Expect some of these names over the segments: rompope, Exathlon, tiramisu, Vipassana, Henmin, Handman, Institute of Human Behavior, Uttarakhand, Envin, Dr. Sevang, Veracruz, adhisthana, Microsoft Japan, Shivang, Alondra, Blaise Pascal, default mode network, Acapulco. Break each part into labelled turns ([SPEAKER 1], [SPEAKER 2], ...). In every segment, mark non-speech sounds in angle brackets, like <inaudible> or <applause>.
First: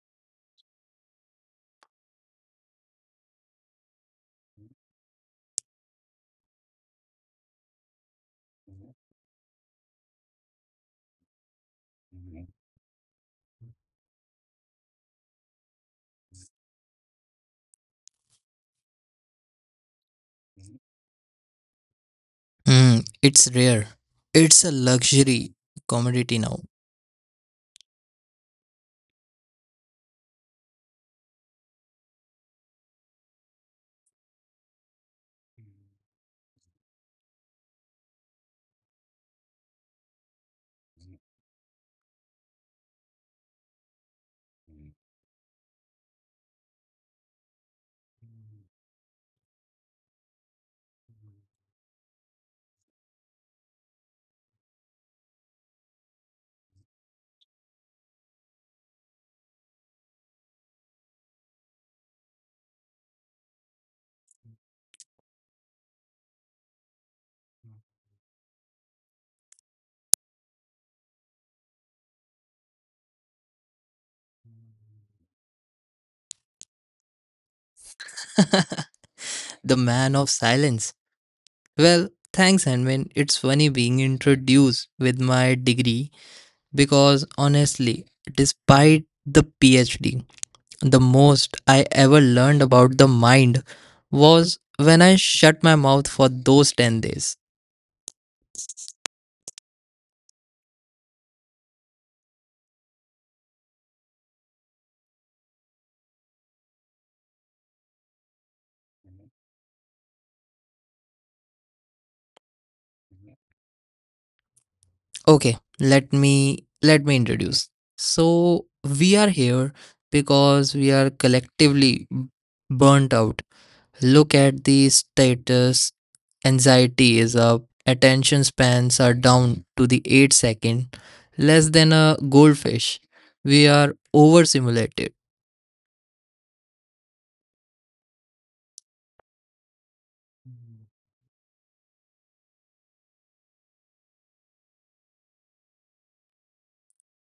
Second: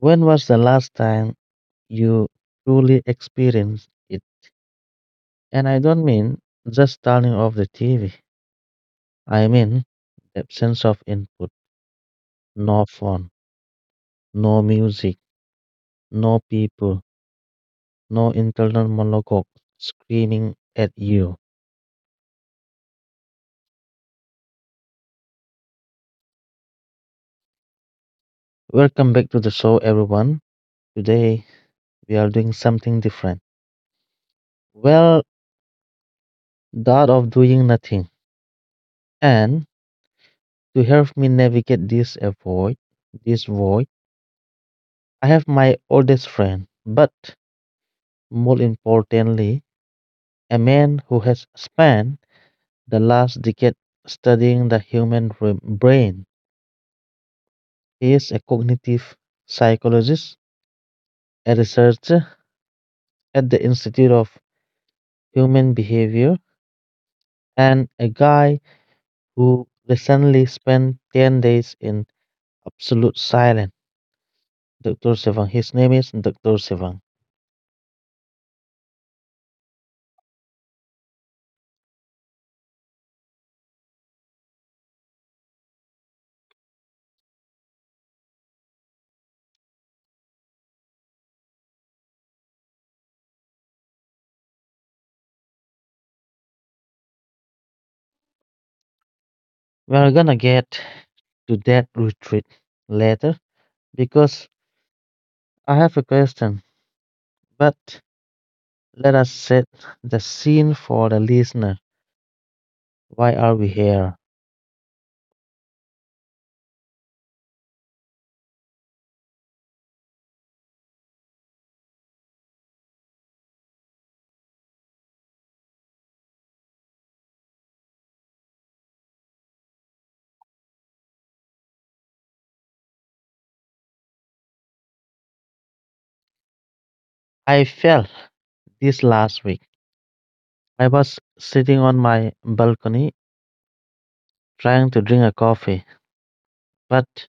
[SPEAKER 1] When was the last time you truly experienced it? And I don't mean just turning off the TV. I mean the absence of input. No phone, no music, no people, no internal monologue screaming at you.
[SPEAKER 2] Hmm, it's rare. It's a luxury commodity now.
[SPEAKER 1] Welcome back to the show, everyone. Today we are doing something different. Well, that of doing nothing. And to help me navigate this void, this void, I have my oldest friend, but more importantly, a man who has spent the last decade studying the human brain. He is a cognitive psychologist, a researcher at the Institute of Human Behavior, and a guy who recently spent 10 days in absolute silence. Dr. Sevang. His name is Dr. Sevang.
[SPEAKER 2] <laughs> The man of silence. Well, thanks, Handman. It's funny being introduced with my degree because honestly, despite the PhD, the most I ever learned about the mind was when I shut my mouth for those 10 days.
[SPEAKER 1] We're gonna get to that retreat later because I have a question. But let us set the scene for the listener. Why are we here?
[SPEAKER 2] Okay, let me introduce. So, we are here because we are collectively burnt out. Look at the status. Anxiety is up. Attention spans are down to the 8-second, less than a goldfish. We are overstimulated.
[SPEAKER 1] I felt this last week. I was sitting on my balcony trying to drink a coffee, but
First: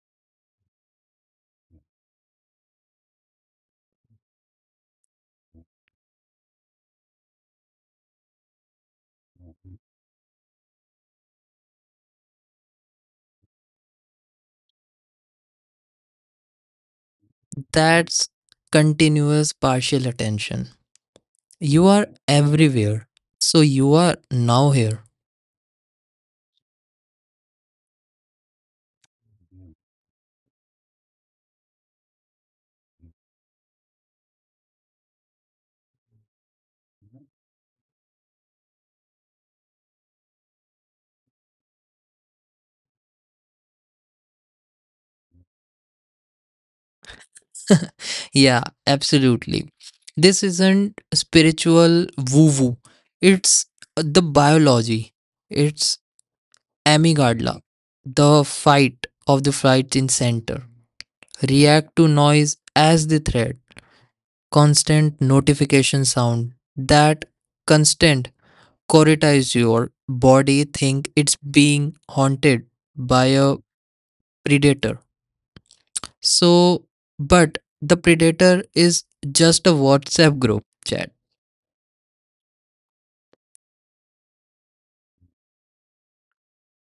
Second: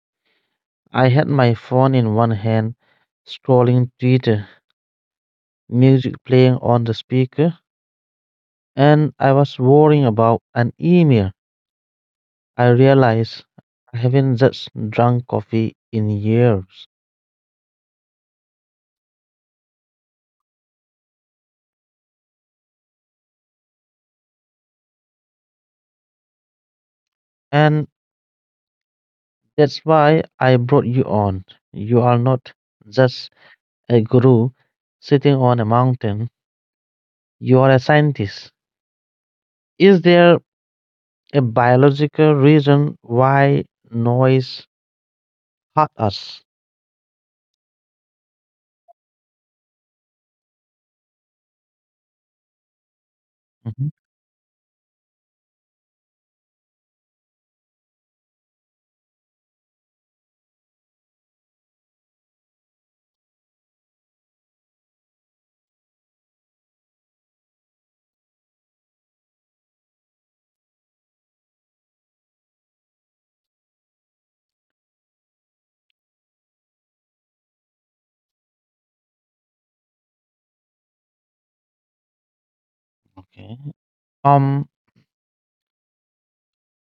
[SPEAKER 1] I had my phone in one hand scrolling Twitter, music playing on the speaker, and I was worrying about an email. I realized I haven't just drunk coffee in years.
[SPEAKER 2] That's continuous partial attention. You are everywhere. So you are now here.
[SPEAKER 1] And that's why I brought you on. You are not just a guru sitting on a mountain, you are a scientist. Is there a biological reason why noise hurt us?
[SPEAKER 2] Yeah, absolutely. This isn't spiritual woo woo. It's
[SPEAKER 1] Mhm.
[SPEAKER 2] the biology. It's Amy the fight of the flights in center, react to noise as the threat, constant notification sound, that constant corretize your body think it's being haunted by a predator. So, but the predator is just a WhatsApp group chat.
[SPEAKER 1] Okay. Um,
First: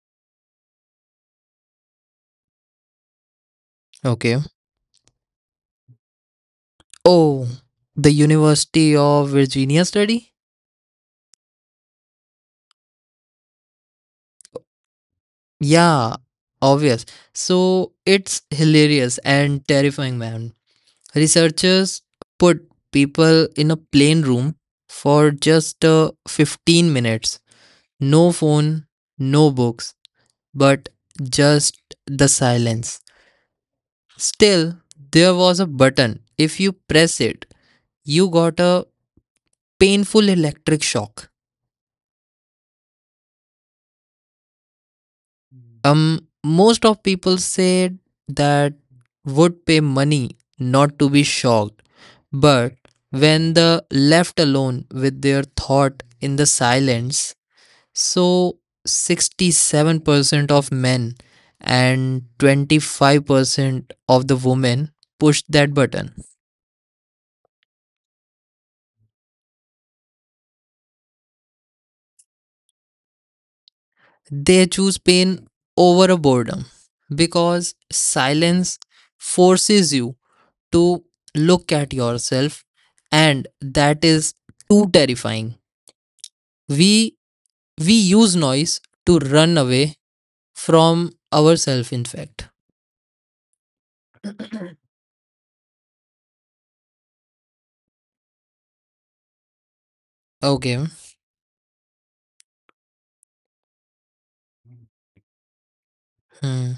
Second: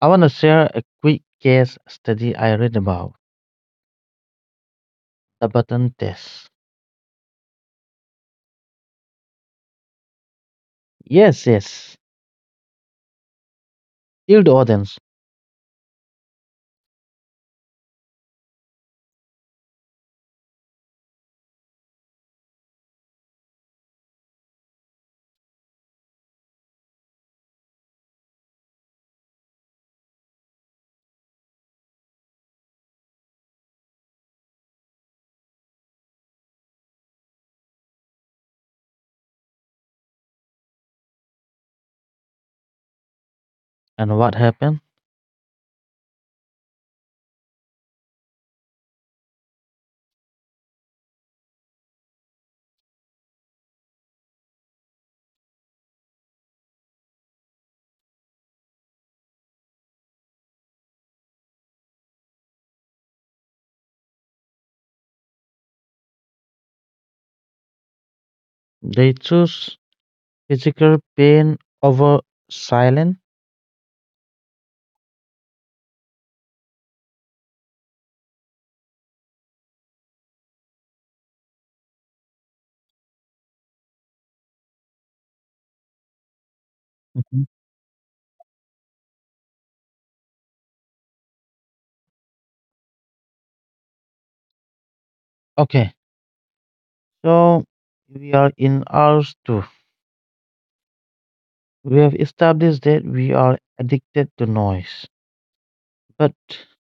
[SPEAKER 1] I want to share a quick case study I read about.
[SPEAKER 2] Okay.
[SPEAKER 1] The button test.
[SPEAKER 2] Oh, the University of Virginia study?
[SPEAKER 1] Yes, yes. Tell the audience.
[SPEAKER 2] Yeah, obvious. So it's hilarious and terrifying, man. Researchers put people in a plain room for just 15 minutes. No phone, no books, but just the silence. Still, there was a button. If you press it, you got a painful electric shock.
[SPEAKER 1] And what happened?
[SPEAKER 2] Most of people said that would pay money not to be shocked, but when the left alone with their thought in the silence, so 67% of men and 25% of the women pushed that button.
[SPEAKER 1] They choose physical pain over silence.
[SPEAKER 2] They choose pain over a boredom because silence forces you to look at yourself, and that is too terrifying. we
[SPEAKER 1] Mhm.
[SPEAKER 2] we use noise to run away from ourselves, in fact.
[SPEAKER 1] Okay, so we are in ours too.
[SPEAKER 2] Okay.
[SPEAKER 1] We have established that we are addicted to noise. But
[SPEAKER 2] Hmm.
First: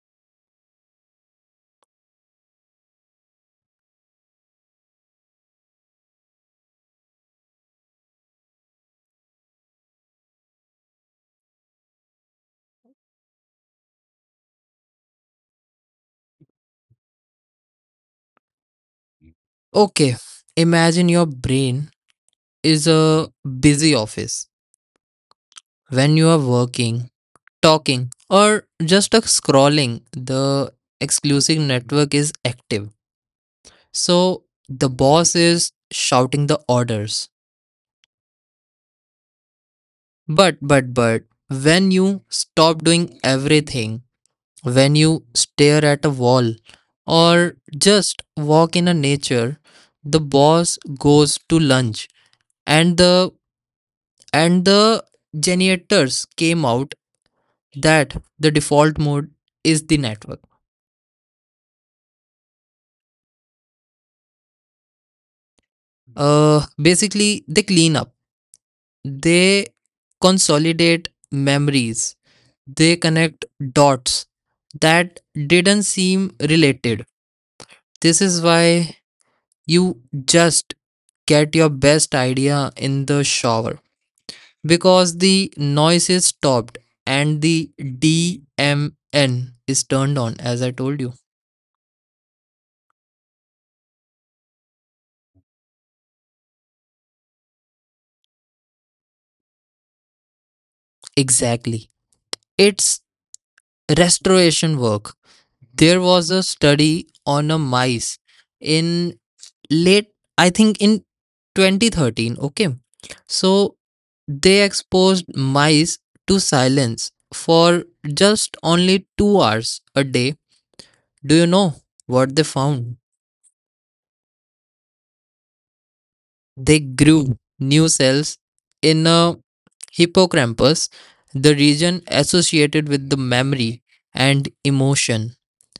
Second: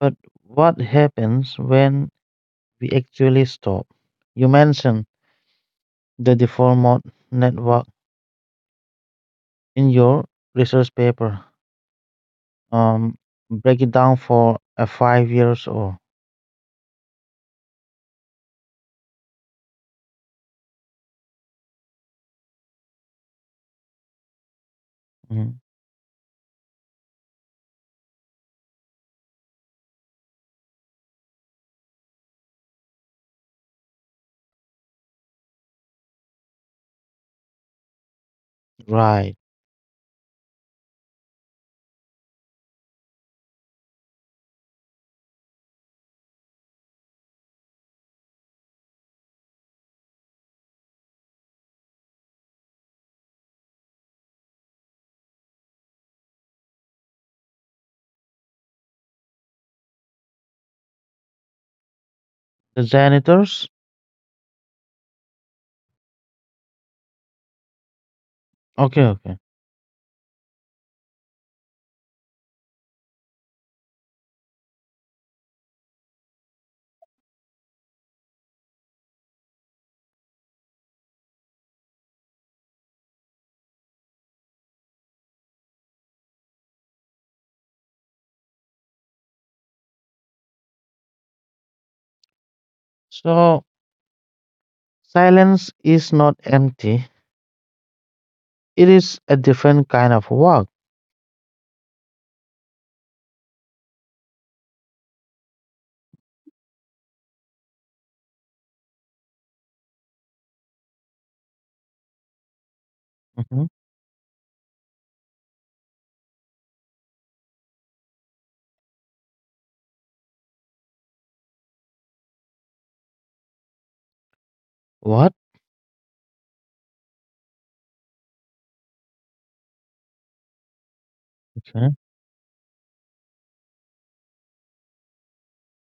[SPEAKER 1] but what happens when we actually stop? You mentioned the default mode network in your research paper. Um, Break it down for a 5 years old.
[SPEAKER 2] Okay, imagine your brain is a busy office. When you are working, talking, or just a scrolling, the exclusive network is active. So the boss is shouting the orders.
[SPEAKER 1] Right.
[SPEAKER 2] But when you stop doing everything, when you stare at a wall, or just walk in a nature, the boss goes to lunch, and the generators came out that the default mode is the network.
[SPEAKER 1] The janitors?
[SPEAKER 2] Basically, they clean up.
[SPEAKER 1] Okay, okay.
[SPEAKER 2] They consolidate memories, they connect dots that didn't seem related. This is why you just get your best idea in the shower because the noise is stopped and the DMN is turned on, as I told you.
[SPEAKER 1] So silence is not empty. It is a different kind of work.
[SPEAKER 2] Exactly. It's restoration work. There was a study on a mice in late, I think, in 2013. Okay,
[SPEAKER 1] Mhm.
[SPEAKER 2] so they exposed mice to silence for just only 2 hours a day. Do you know what they found?
[SPEAKER 1] What?
[SPEAKER 2] They grew new cells in a hippocampus, the
[SPEAKER 1] Okay.
[SPEAKER 2] region associated with the memory and emotion.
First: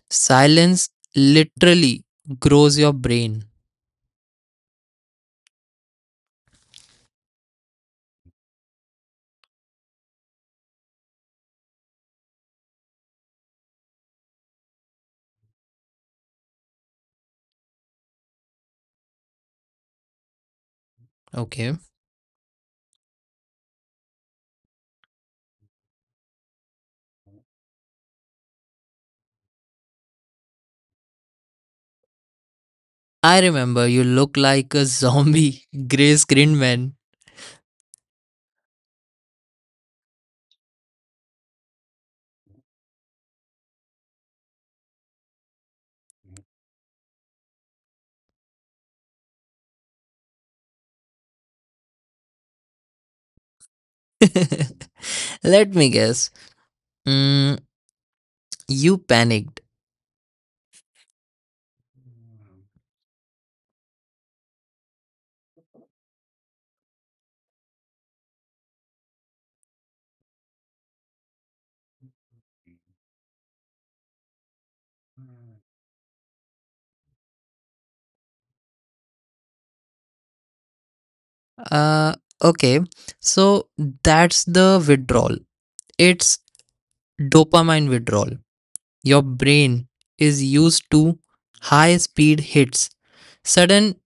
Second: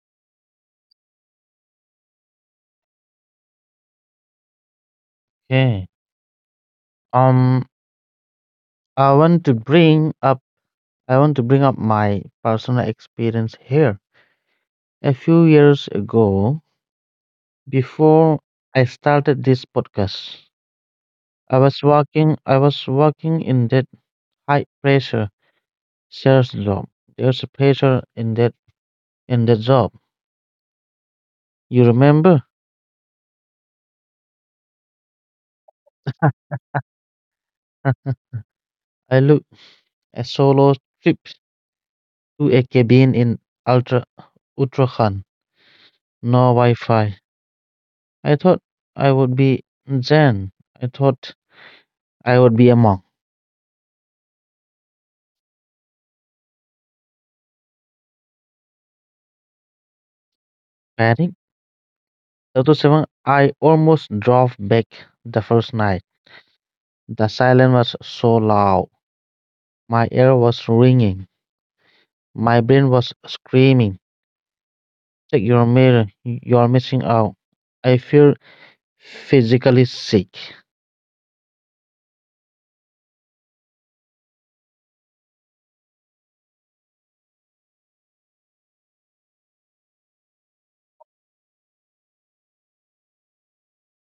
[SPEAKER 2] Silence literally grows your brain.
[SPEAKER 1] Okay. Um, I want to bring up I want to bring up my personal experience here. A few years ago, before I started this podcast, I
[SPEAKER 2] Okay.
[SPEAKER 1] was working I was working in that high pressure sales job. There's a pressure in that job. You remember?
[SPEAKER 2] I remember you look like a zombie, <laughs> grey screen man.
[SPEAKER 1] <laughs> I looked a solo trip to a cabin in Ultra Uttarakhand. No Wi Fi. I thought I would be Zen. I thought I would be a monk.
[SPEAKER 2] <laughs> Let me guess. Mm, you panicked.
[SPEAKER 1] Panic. 37, I almost drove back the first night. The silence was so loud. My ear was ringing. My brain was screaming, check your mirror. You're missing out. I feel physically sick.
[SPEAKER 2] Uh, okay, so that's the withdrawal. It's dopamine withdrawal. Your brain is used to high speed hits. Sudden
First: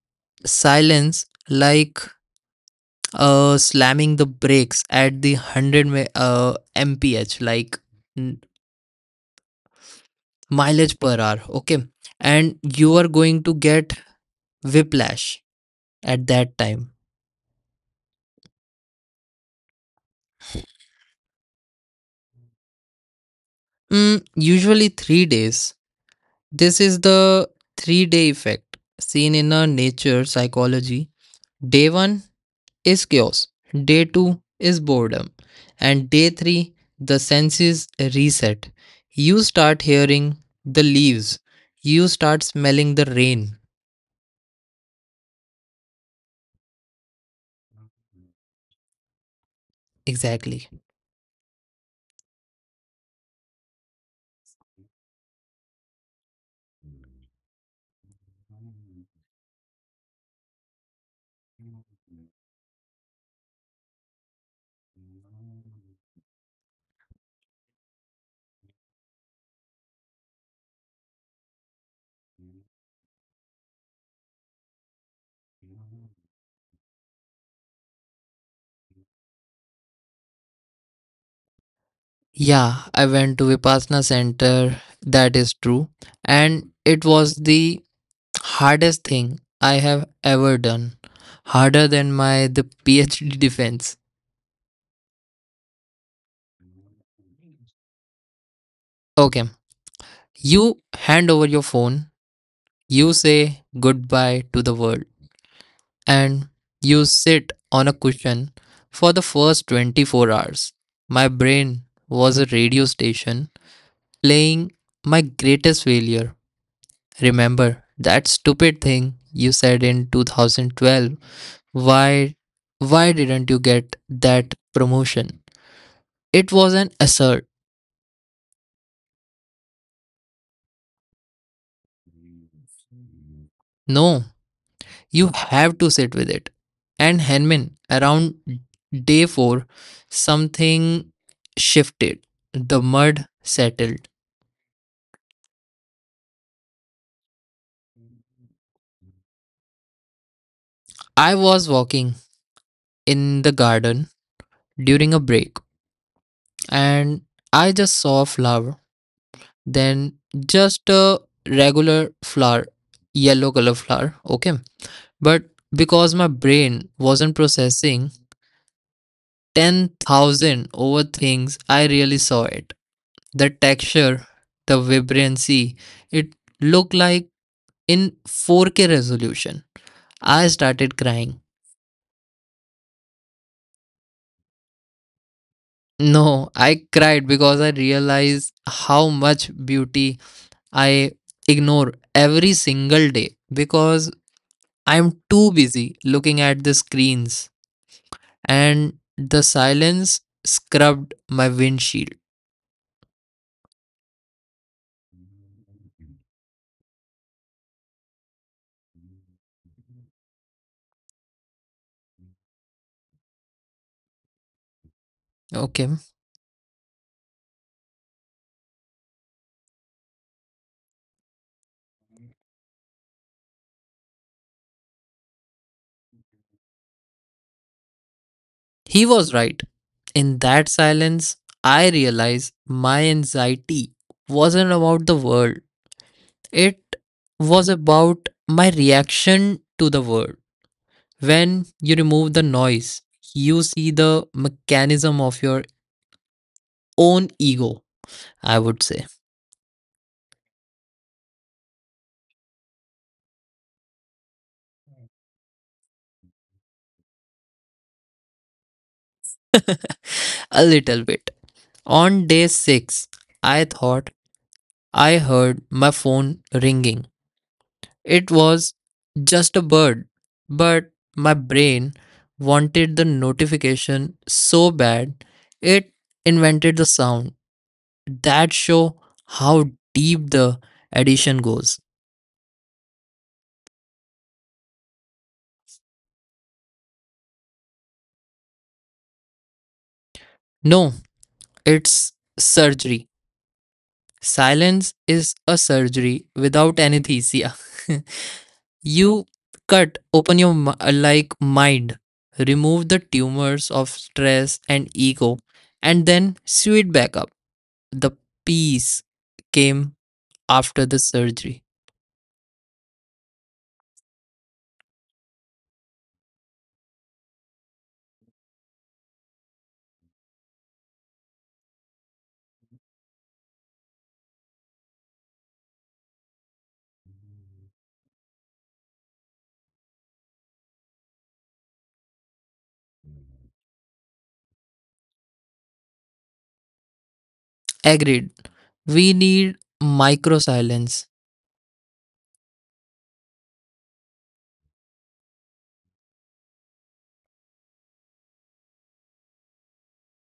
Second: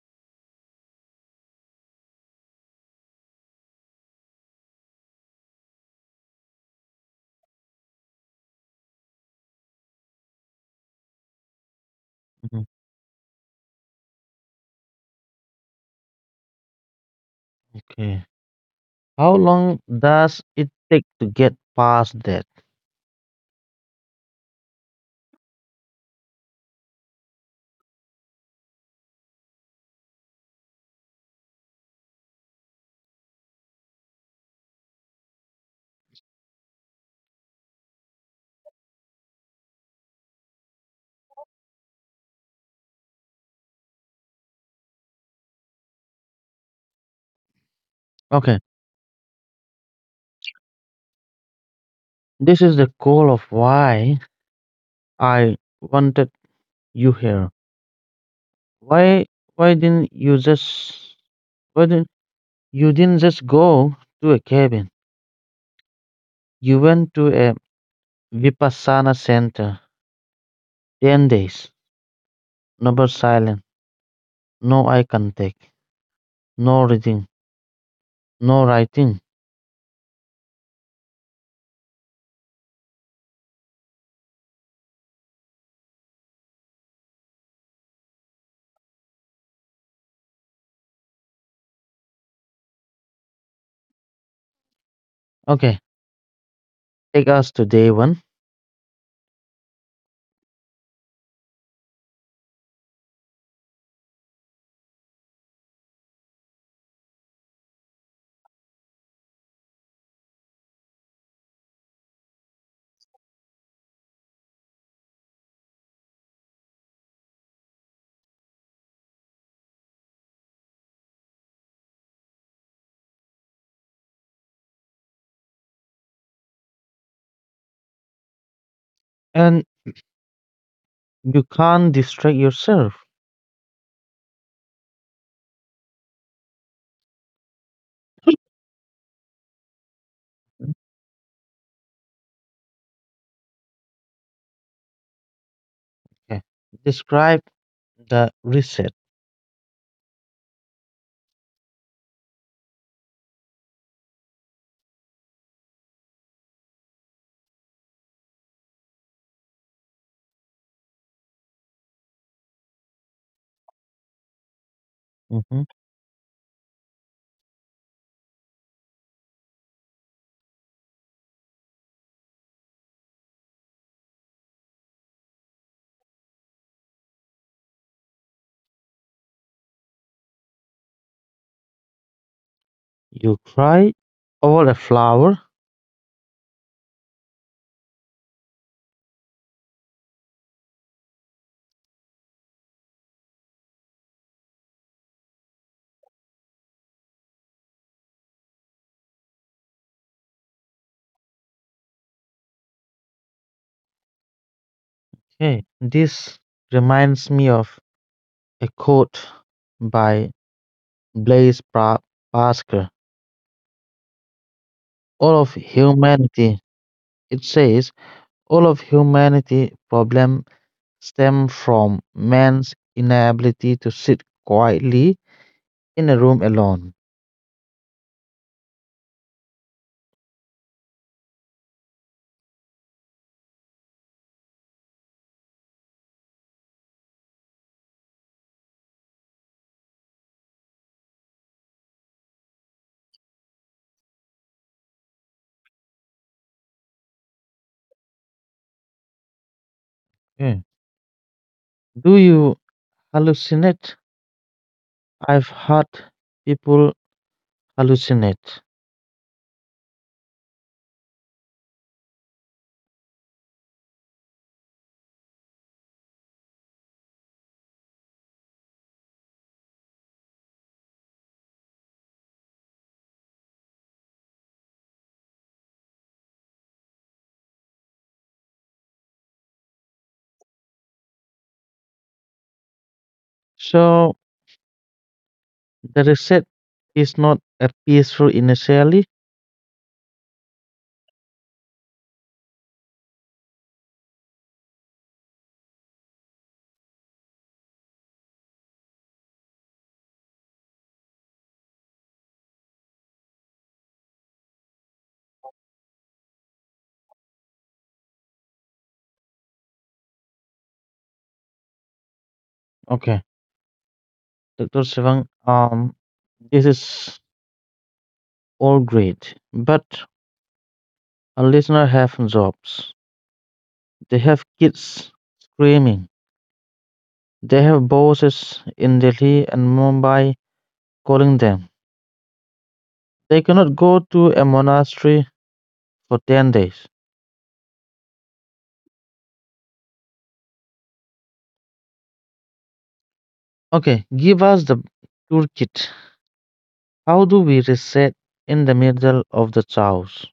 [SPEAKER 2] silence, like slamming the brakes at the 100 mph, like mm, mileage per hour. Okay, and
[SPEAKER 1] Mhm.
[SPEAKER 2] you are going to get whiplash at that time.
[SPEAKER 1] Okay. How long does it take to get past that?
[SPEAKER 2] Usually 3 days. This is the 3 day effect seen in a nature psychology. Day 1 is chaos, day 2 is boredom, and day 3, the senses reset. You start hearing the leaves, you start smelling the rain.
[SPEAKER 1] Okay.
[SPEAKER 2] Exactly.
[SPEAKER 1] This is the goal of why I wanted you here. Why why didn't you just why didn't you didn't just go to a cabin? You went to a Vipassana center. 10 days. Number silent. No I can take. No reading. No writing.
[SPEAKER 2] Yeah, I went to Vipassana center, that is true. And it was the hardest thing I have ever done. Harder than my the PhD defense.
[SPEAKER 1] Okay. Take us to day one.
[SPEAKER 2] Okay. You hand over your phone, you say goodbye to the world, and you sit on a cushion for the first 24 hours. My brain was a radio station playing my greatest failure. Remember that stupid thing you said in 2012? Why why didn't you get that promotion? It wasn't assert.
[SPEAKER 1] And you can't distract yourself.
[SPEAKER 2] No, you have to sit with it. And Henman, around day 4, something shifted. The mud settled.
[SPEAKER 1] Okay. Describe the reset.
[SPEAKER 2] I was walking in the garden during a break and I just saw a flower. Then just a regular flower, yellow color flower. Okay. But
[SPEAKER 1] Mhm.
[SPEAKER 2] because my brain wasn't processing 10,000 over things, I really saw it. The texture, the vibrancy. It looked like in 4K resolution. I started crying.
[SPEAKER 1] You cry over a flower.
[SPEAKER 2] No, I cried because I realized how much beauty I ignore every single day because I'm too busy looking at the screens and the silence scrubbed my windshield.
[SPEAKER 1] Okay. This reminds me of a quote by Blaise pra- Pascal. All of
[SPEAKER 2] Okay.
[SPEAKER 1] humanity, it says, all of humanity problem stem from man's inability to sit quietly in a room alone.
[SPEAKER 2] He was right. In that silence, I realized my anxiety wasn't about the world, it was about my reaction to the world. When you remove the noise, you see the mechanism of your own ego, I would say.
[SPEAKER 1] Okay. Do you hallucinate? I've heard people hallucinate.
[SPEAKER 2] A little bit. On day 6, I thought I heard my phone ringing. It was just a bird, but my brain wanted the notification so bad it invented the sound. That show how deep the addition goes.
[SPEAKER 1] So the reset is not a peaceful initially.
[SPEAKER 2] No, it's surgery. Silence is a surgery without anesthesia. <laughs> You cut open your like mind, remove the tumors of stress and ego, and then sew it back up. The peace came after the surgery.
[SPEAKER 1] Okay. Dr. Sivang, this is all great, but our listener have jobs. They have kids screaming. They have bosses in Delhi and Mumbai calling them. They cannot go to a monastery for 10 days.
[SPEAKER 2] Agreed. We need micro silence.
[SPEAKER 1] Okay, give us the toolkit. How do we reset in the middle of the chaos?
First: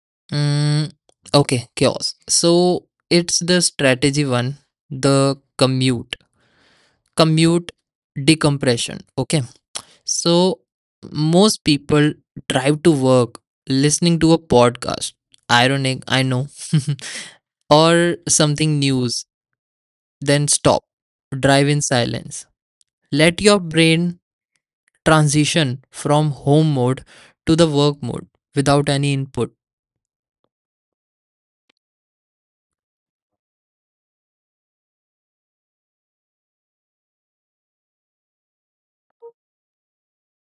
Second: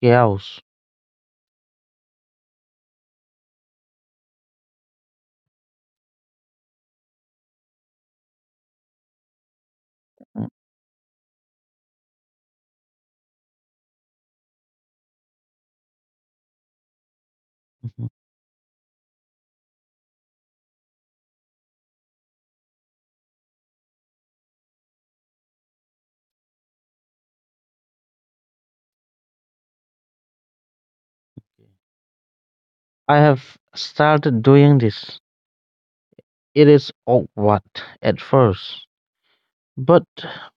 [SPEAKER 1] Chaos.
[SPEAKER 2] Mm, okay, chaos. So it's the strategy one, the commute. Commute decompression. Okay. So most people drive to work listening to a podcast. Ironic, I know. <laughs>
[SPEAKER 1] Mhm.
[SPEAKER 2] Or something news. Then stop. Drive in silence. Let your brain transition from home mode to the work mode without any input.
[SPEAKER 1] I have started doing this. It is awkward at first, but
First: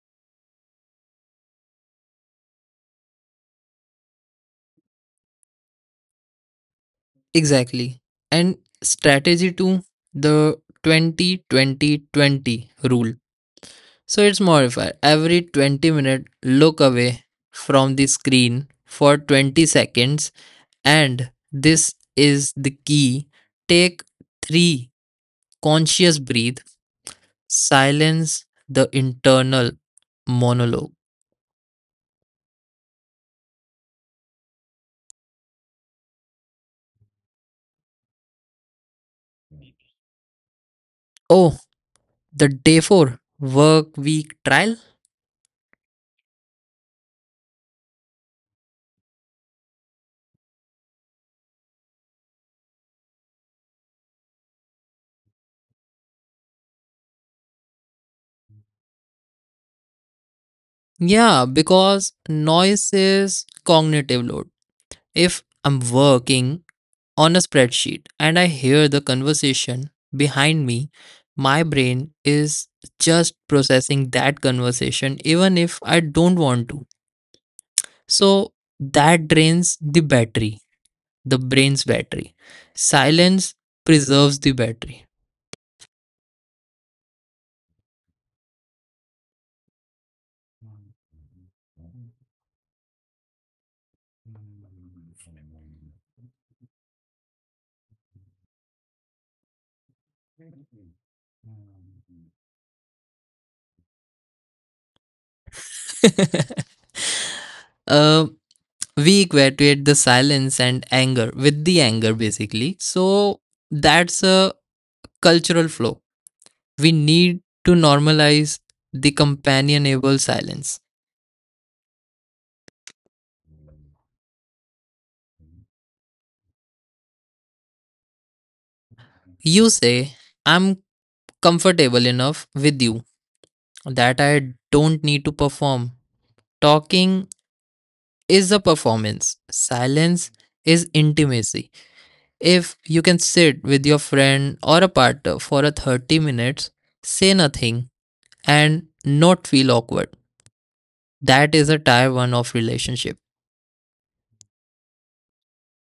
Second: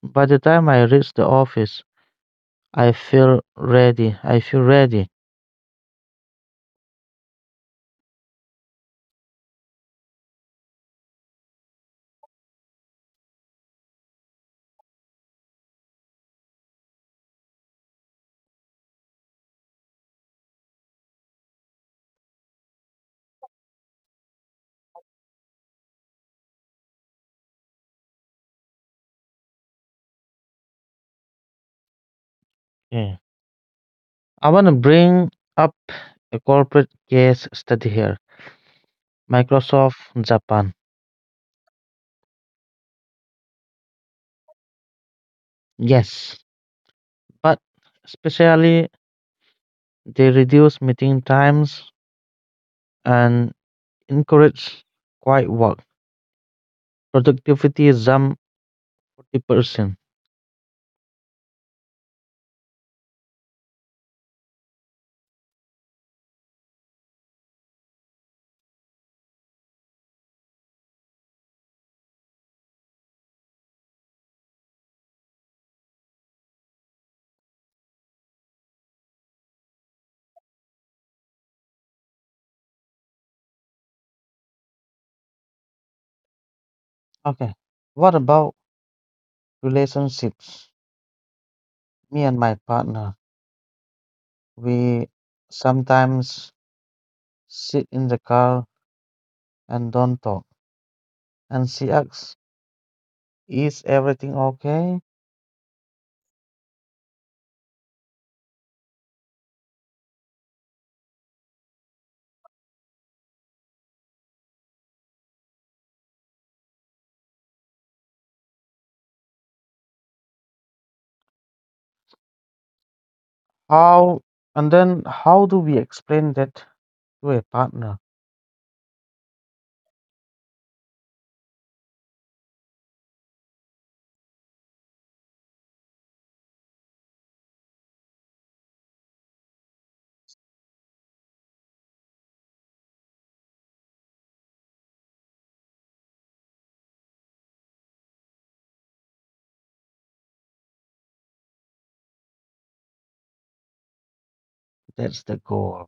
[SPEAKER 1] by the time I reach the office, I feel ready.
[SPEAKER 2] Exactly. And strategy two, the 20-20-20 rule. So it's modified. Every 20-minute look away from the screen for 20 seconds, and this is the key. Take 3 conscious breathe, silence the internal monologue.
[SPEAKER 1] Yeah. I want to bring up a corporate case study here. Microsoft Japan.
[SPEAKER 2] Oh, the day 4 work week trial.
[SPEAKER 1] Yes, but especially they reduce meeting times and encourage quiet work. Productivity is jumped 40%.
[SPEAKER 2] Yeah, because noise is cognitive load. If I'm working on a spreadsheet and I hear the conversation behind me, my brain is just processing that conversation, even if I don't want to. So that drains the battery, the brain's battery. Silence preserves the battery.
[SPEAKER 1] Okay. What about relationships? Me and my partner, we sometimes sit in the car and don't talk. And she asks, is everything okay?
[SPEAKER 2] Uh, we equate the silence and anger with the anger, basically. So that's a cultural flow. We need to normalize the companionable silence.
[SPEAKER 1] How? And then how do we explain that to a partner?
[SPEAKER 2] You say, I'm comfortable enough with you that I don't need to perform. Talking is a performance. Silence is intimacy. If you can sit with your friend or a partner for a 30 minutes, say nothing, and not feel awkward. That is a tier one of relationship.
[SPEAKER 1] That's the goal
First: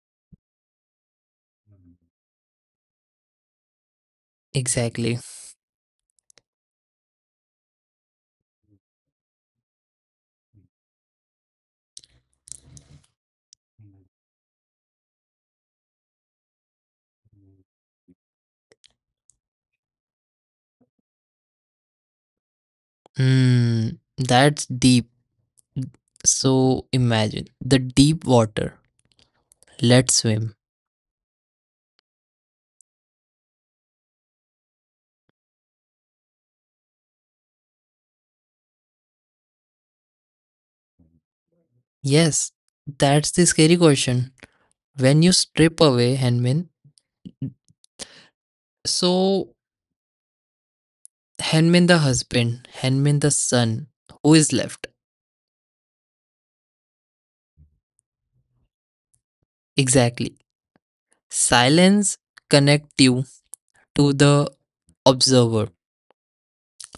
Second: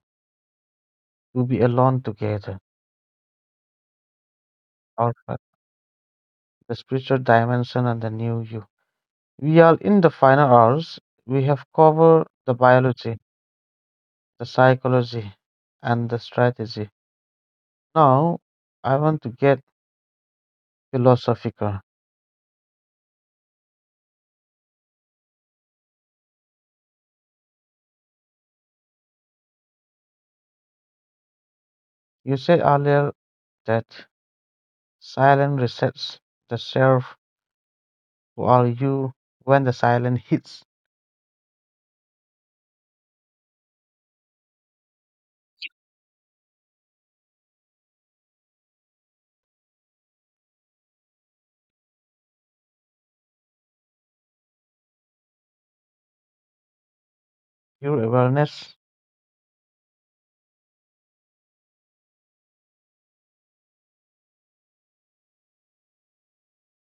[SPEAKER 1] to be alone together.
[SPEAKER 2] Exactly.
[SPEAKER 1] Alright. The spiritual dimension and the new you. We are in the final hours. We have covered the biology, the psychology, and the strategy. Now, I want to get philosophical.
[SPEAKER 2] Hmm. That's deep. So imagine the deep water. Let's swim.
[SPEAKER 1] You said earlier that silence resets the self. Who are you when the silence hits
[SPEAKER 2] Yes, that's the scary question. When you strip away Henmin, so Henmin the husband, Henmin the son, who is left?
[SPEAKER 1] your awareness?
[SPEAKER 2] Exactly. Silence connect you to the observer.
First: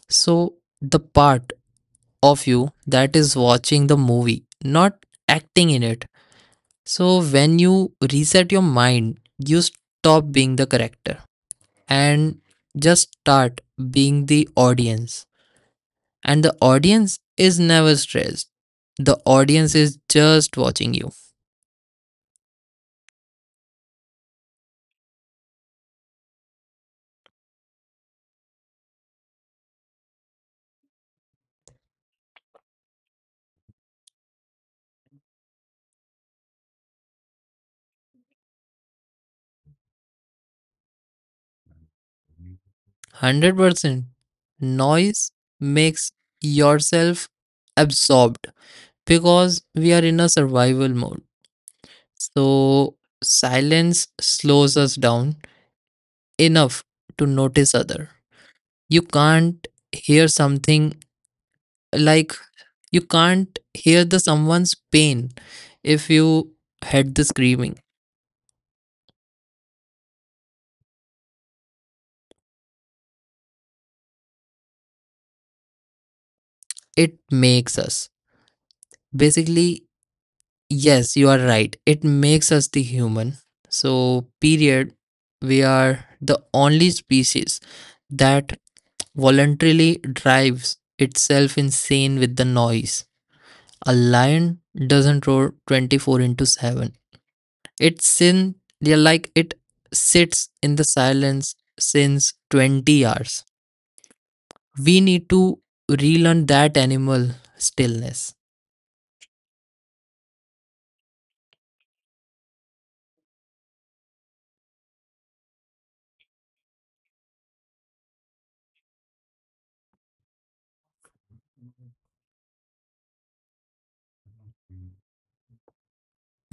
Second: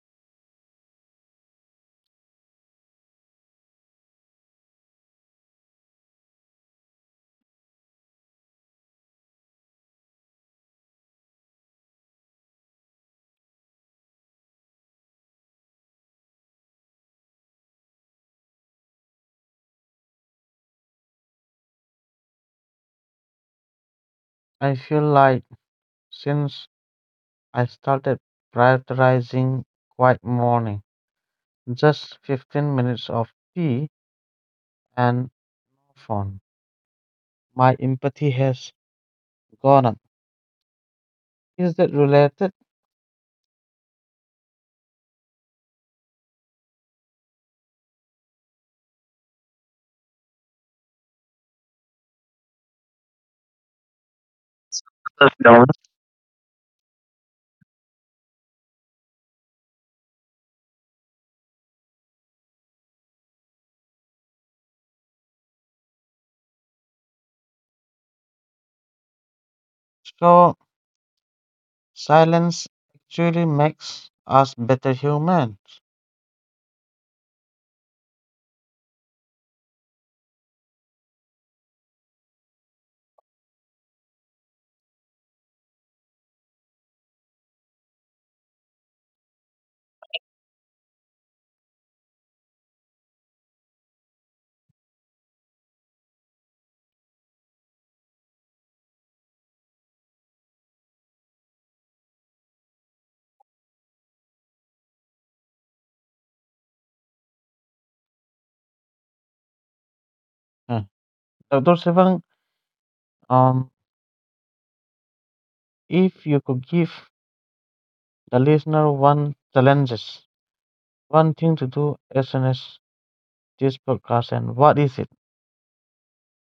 [SPEAKER 2] So the part of you that is watching the movie, not acting in it. So when you reset your mind, you stop being the character and just start being the audience. And the audience is never stressed. The audience is just watching you.
[SPEAKER 1] I feel like since I started prioritizing quiet morning, just 15 minutes of tea and phone, my empathy has gone up. Is that related?
[SPEAKER 2] 100%. Noise makes yourself absorbed because we are in a survival mode. So silence slows us down
[SPEAKER 1] Sure.
[SPEAKER 2] enough to notice other. You can't hear something, like you can't hear the someone's pain if you heard the screaming.
[SPEAKER 1] So silence actually makes us better humans.
[SPEAKER 2] It makes us. Basically, yes, you are right. It makes us the human. So period, we are the only species that voluntarily drives itself insane with the noise. A lion doesn't roar 24/7. It sin. They are like it sits in the silence since 20 hours. We need to relearn that animal stillness.
[SPEAKER 1] Uh, Dr. Sivan, um, if you could give the listener one challenges, one thing to do as soon as this podcast and what is it?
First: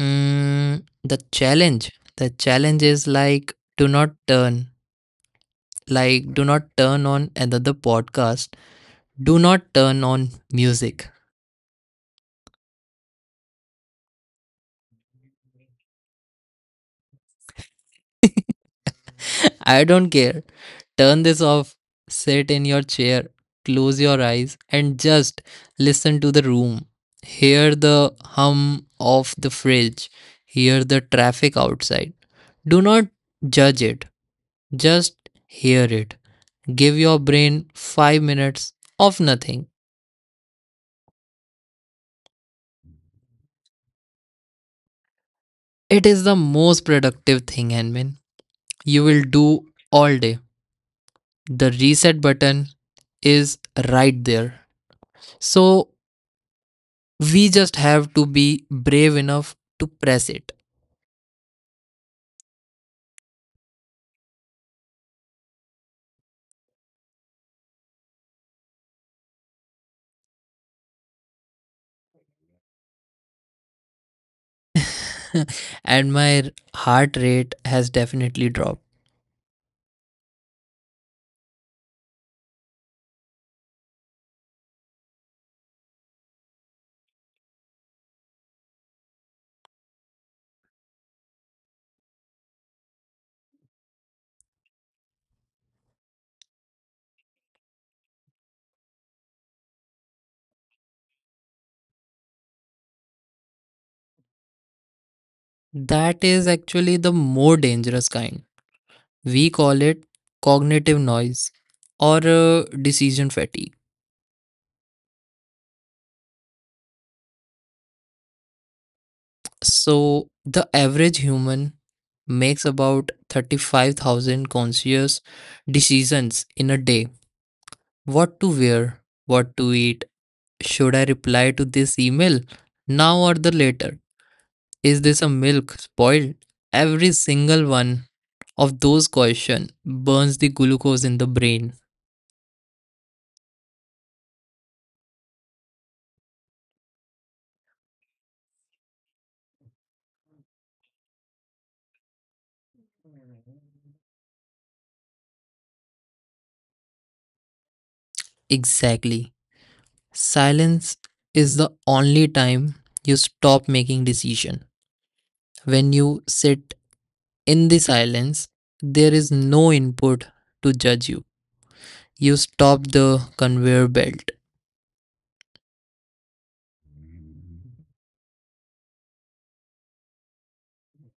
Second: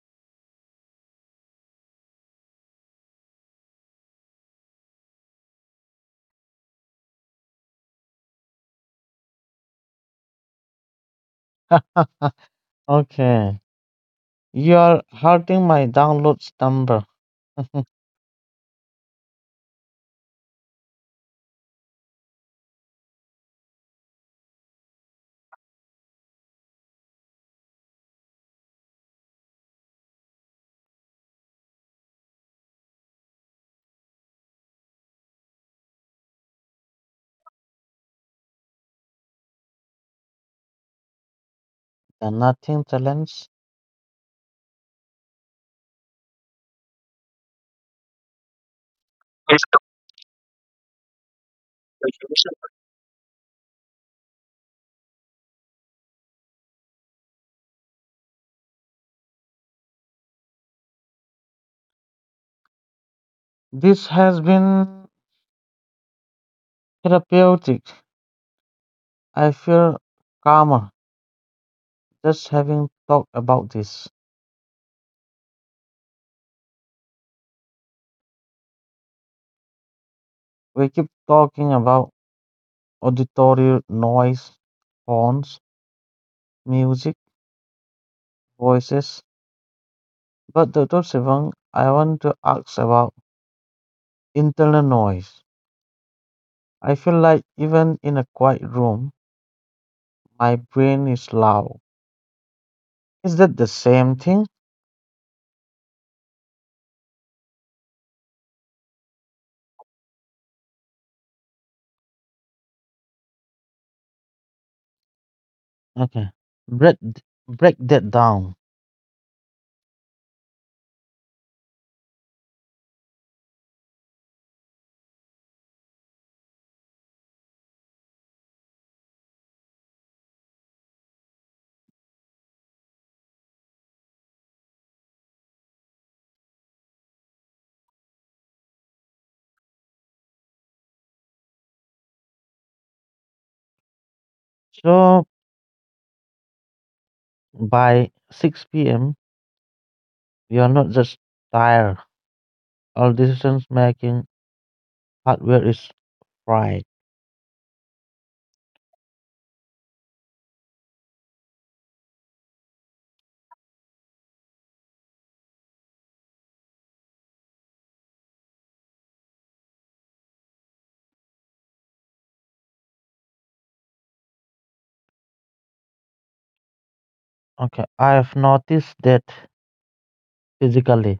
[SPEAKER 2] The challenge. The challenge is like do not turn on another podcast. Do not turn on music.
[SPEAKER 1] Okay, you are hurting my downloads number.
[SPEAKER 2] <laughs> I don't care. Turn this off, sit in your chair, close your eyes, and just listen to the room. Hear the hum of the fridge, hear the traffic outside. Do not judge it, just hear it. Give your brain 5 minutes of nothing.
[SPEAKER 1] The nothing challenge.
[SPEAKER 2] It is the most productive thing, Hanmin. You will do all day. The reset button is right there. So we just have to be brave enough to press it.
[SPEAKER 1] This has been therapeutic. I feel calmer just having talked about this.
[SPEAKER 2] <laughs> And my heart rate has definitely dropped.
[SPEAKER 1] We keep talking about auditory noise, horns, music, voices. But Dr. Sivang, I want to ask about internal noise. I feel like even in a quiet room, my brain is loud. Is that the same thing?
[SPEAKER 2] That is actually the more dangerous kind. We call it cognitive noise, or decision fatigue.
[SPEAKER 1] Okay. Break, break that down.
[SPEAKER 2] So, the average human makes about 35,000 conscious decisions in a day. What to wear? What to eat? Should I reply to this email now or the later? Is this a milk spoiled? Every single one of those questions burns the glucose in the brain.
[SPEAKER 1] So by 6 p.m., you are not just tired. All decisions making hardware is fried.
[SPEAKER 2] Exactly. Silence is the only time you stop making decision. When you sit in the silence, there is no input to judge you. You stop the conveyor belt.
[SPEAKER 1] Okay. I have noticed that physically.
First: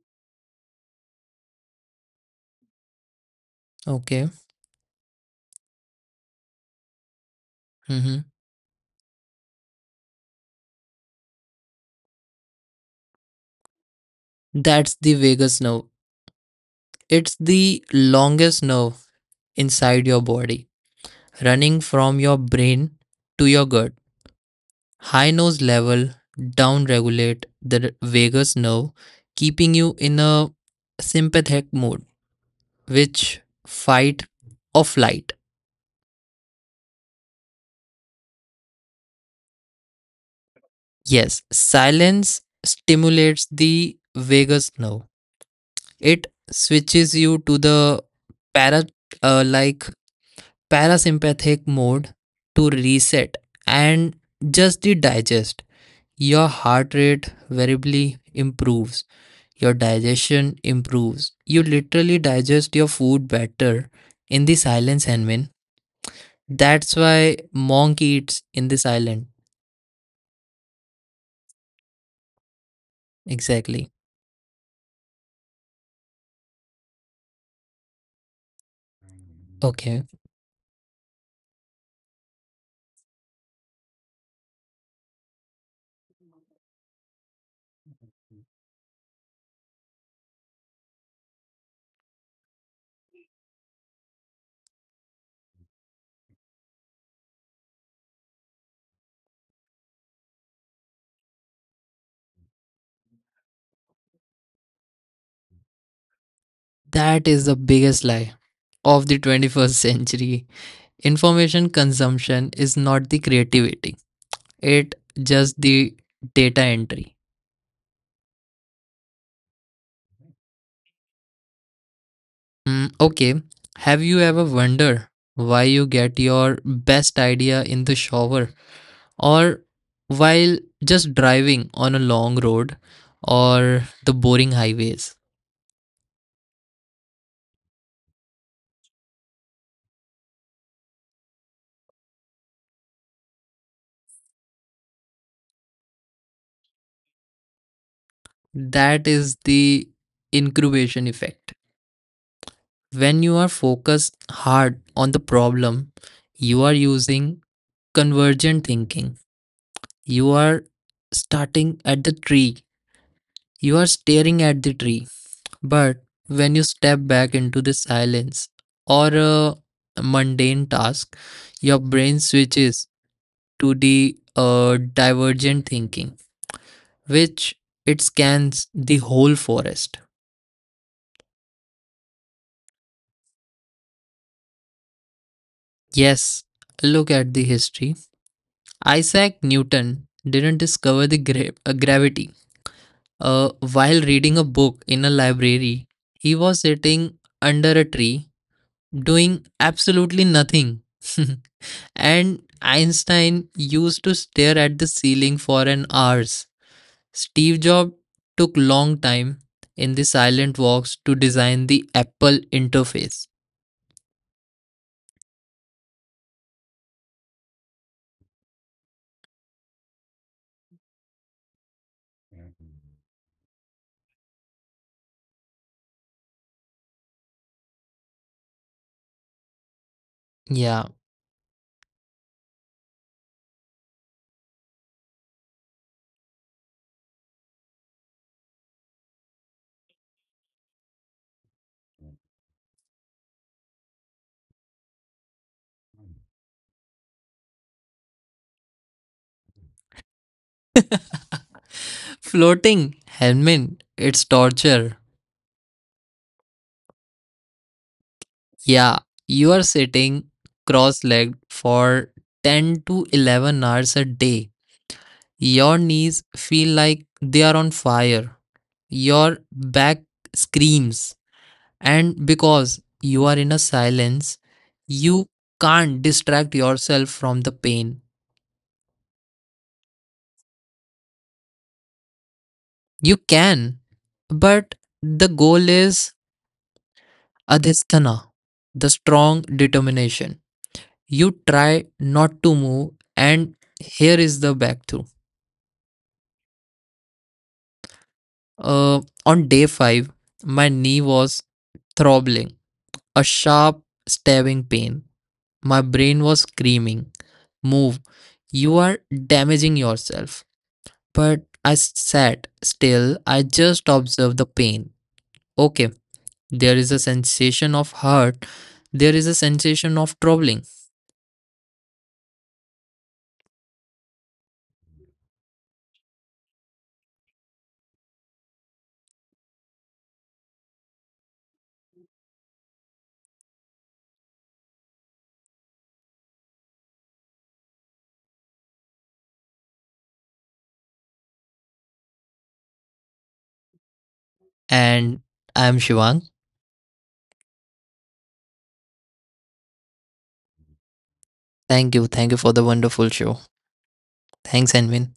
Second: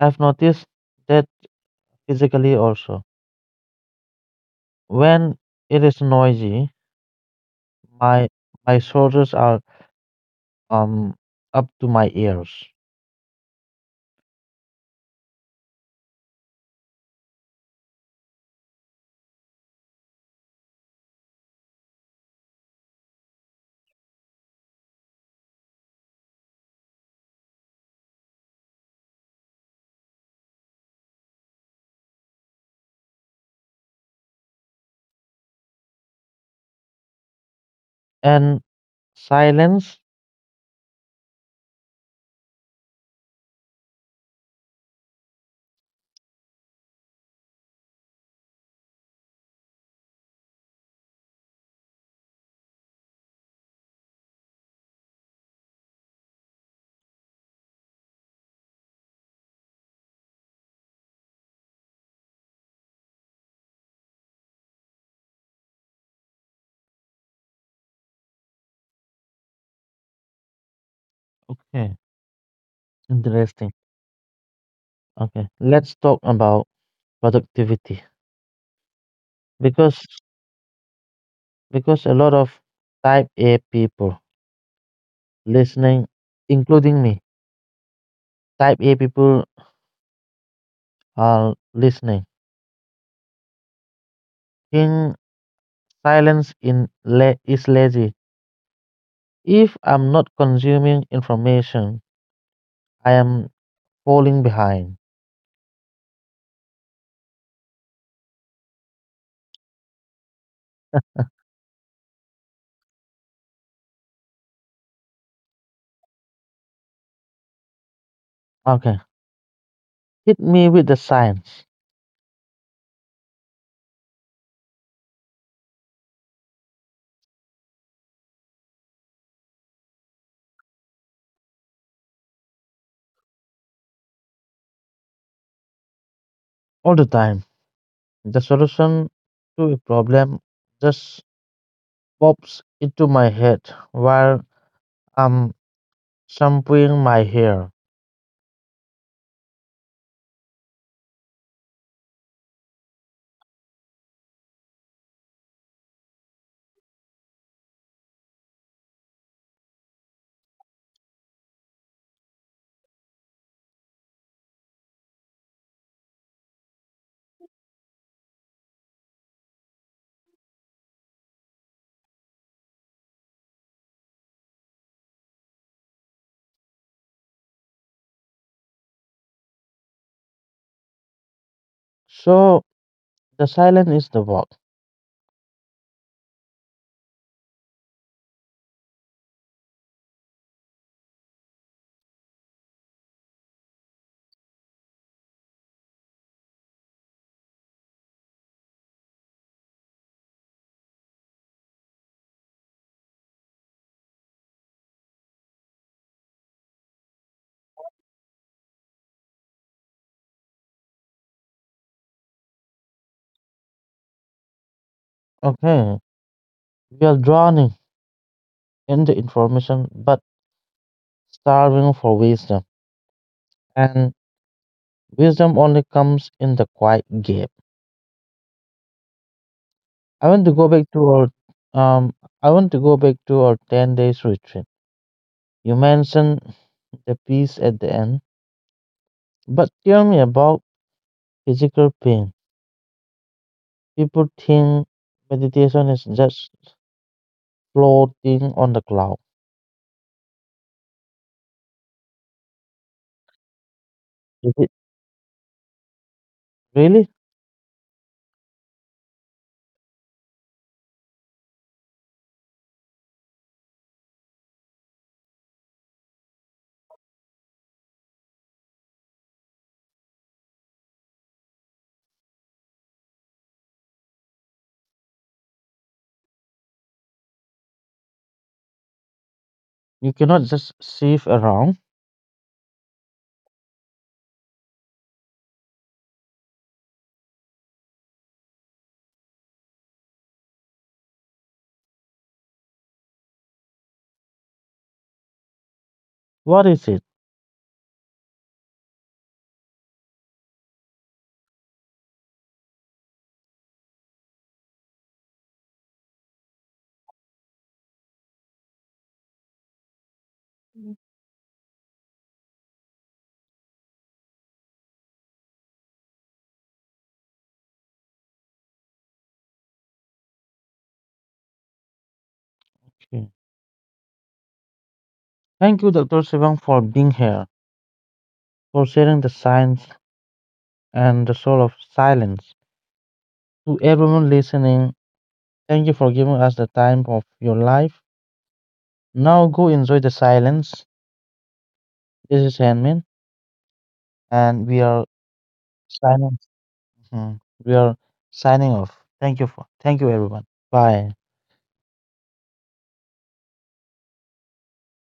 [SPEAKER 1] I've noticed that Physically also.
[SPEAKER 2] Okay.
[SPEAKER 1] When it is noisy,
[SPEAKER 2] hmm
[SPEAKER 1] my my shoulders are um up to my ears.
[SPEAKER 2] That's the vagus nerve. It's the longest nerve inside your body, running from your brain to your gut. High nose level down regulate the vagus nerve, keeping you in a sympathetic mode, which fight or flight.
[SPEAKER 1] And silence,
[SPEAKER 2] Yes, silence stimulates the vagus nerve. It switches you to the para like parasympathetic mode to reset and just the digest. Your heart rate variably improves. Your digestion improves. You literally digest your food better in the silence, Henmin. That's why monk eats in the silence.
[SPEAKER 1] okay, interesting.
[SPEAKER 2] Exactly.
[SPEAKER 1] Okay, let's talk about productivity because
[SPEAKER 2] Okay,
[SPEAKER 1] a lot of type A people listening, including me, type A people are listening. In silence is lazy. If I'm not consuming information, I am falling behind.
[SPEAKER 2] that is the biggest lie of the 21st century. Information consumption is not the creativity, it just the data entry.
[SPEAKER 1] Okay. Hit me with the science
[SPEAKER 2] Hmm, okay, have you ever wondered why you get your best idea in the shower or while just driving on a long road or the boring highways?
[SPEAKER 1] all the time. The solution to a problem just pops into my head while I'm shampooing my hair.
[SPEAKER 2] That is the incubation effect. When you are focused hard on the problem, you are using convergent thinking. You are starting at the tree, you are staring at the tree. But when you step back into the silence or a mundane task, your brain switches to the divergent thinking, which it scans the whole forest.
[SPEAKER 1] So the silence is the walk.
[SPEAKER 2] Yes, look at the history. Isaac Newton didn't discover the gravity. While reading a book in a library, he was sitting under a tree doing absolutely nothing. <laughs> And Einstein used to stare at the ceiling for an hours. Steve Jobs took long time in the silent walks to design the Apple interface.
[SPEAKER 1] Okay. We are drowning in the information but starving for wisdom. And wisdom only comes in the quiet gap. I want to go
[SPEAKER 2] Yeah.
[SPEAKER 1] back to our um I want to go back to our 10 days retreat. You mentioned the peace at the end. But tell me about physical pain. People think meditation is just floating on the cloud.
[SPEAKER 2] Floating, helmet, it's
[SPEAKER 1] Is it
[SPEAKER 2] torture.
[SPEAKER 1] really?
[SPEAKER 2] Yeah, you are sitting cross legged for 10 to 11 hours a day. Your knees feel like they are on fire. Your back screams. And because you are in a silence, you can't distract yourself from the pain.
[SPEAKER 1] You cannot just shift around.
[SPEAKER 2] You can, but the goal is adhisthana, the strong determination. You try not to move, and here is the back through.
[SPEAKER 1] What is it?
[SPEAKER 2] On day 5, my knee was throbbing, a sharp, stabbing pain. My brain was screaming, "Move, you are damaging yourself." But I sat still, I just observed the pain. Okay, there is a sensation of hurt, there is a sensation of troubling.
[SPEAKER 1] Okay. Thank you, Dr. Sivang, for being here, for sharing the science and the soul of silence. To everyone listening, thank you for giving us the time of your life. Now go enjoy the silence. This is Handman, and we are
[SPEAKER 2] And I'm Shivang.
[SPEAKER 1] signing. Mhm. We are signing off. Thank you, everyone. Bye.
[SPEAKER 2] Thank you for the wonderful show. Thanks, Envin.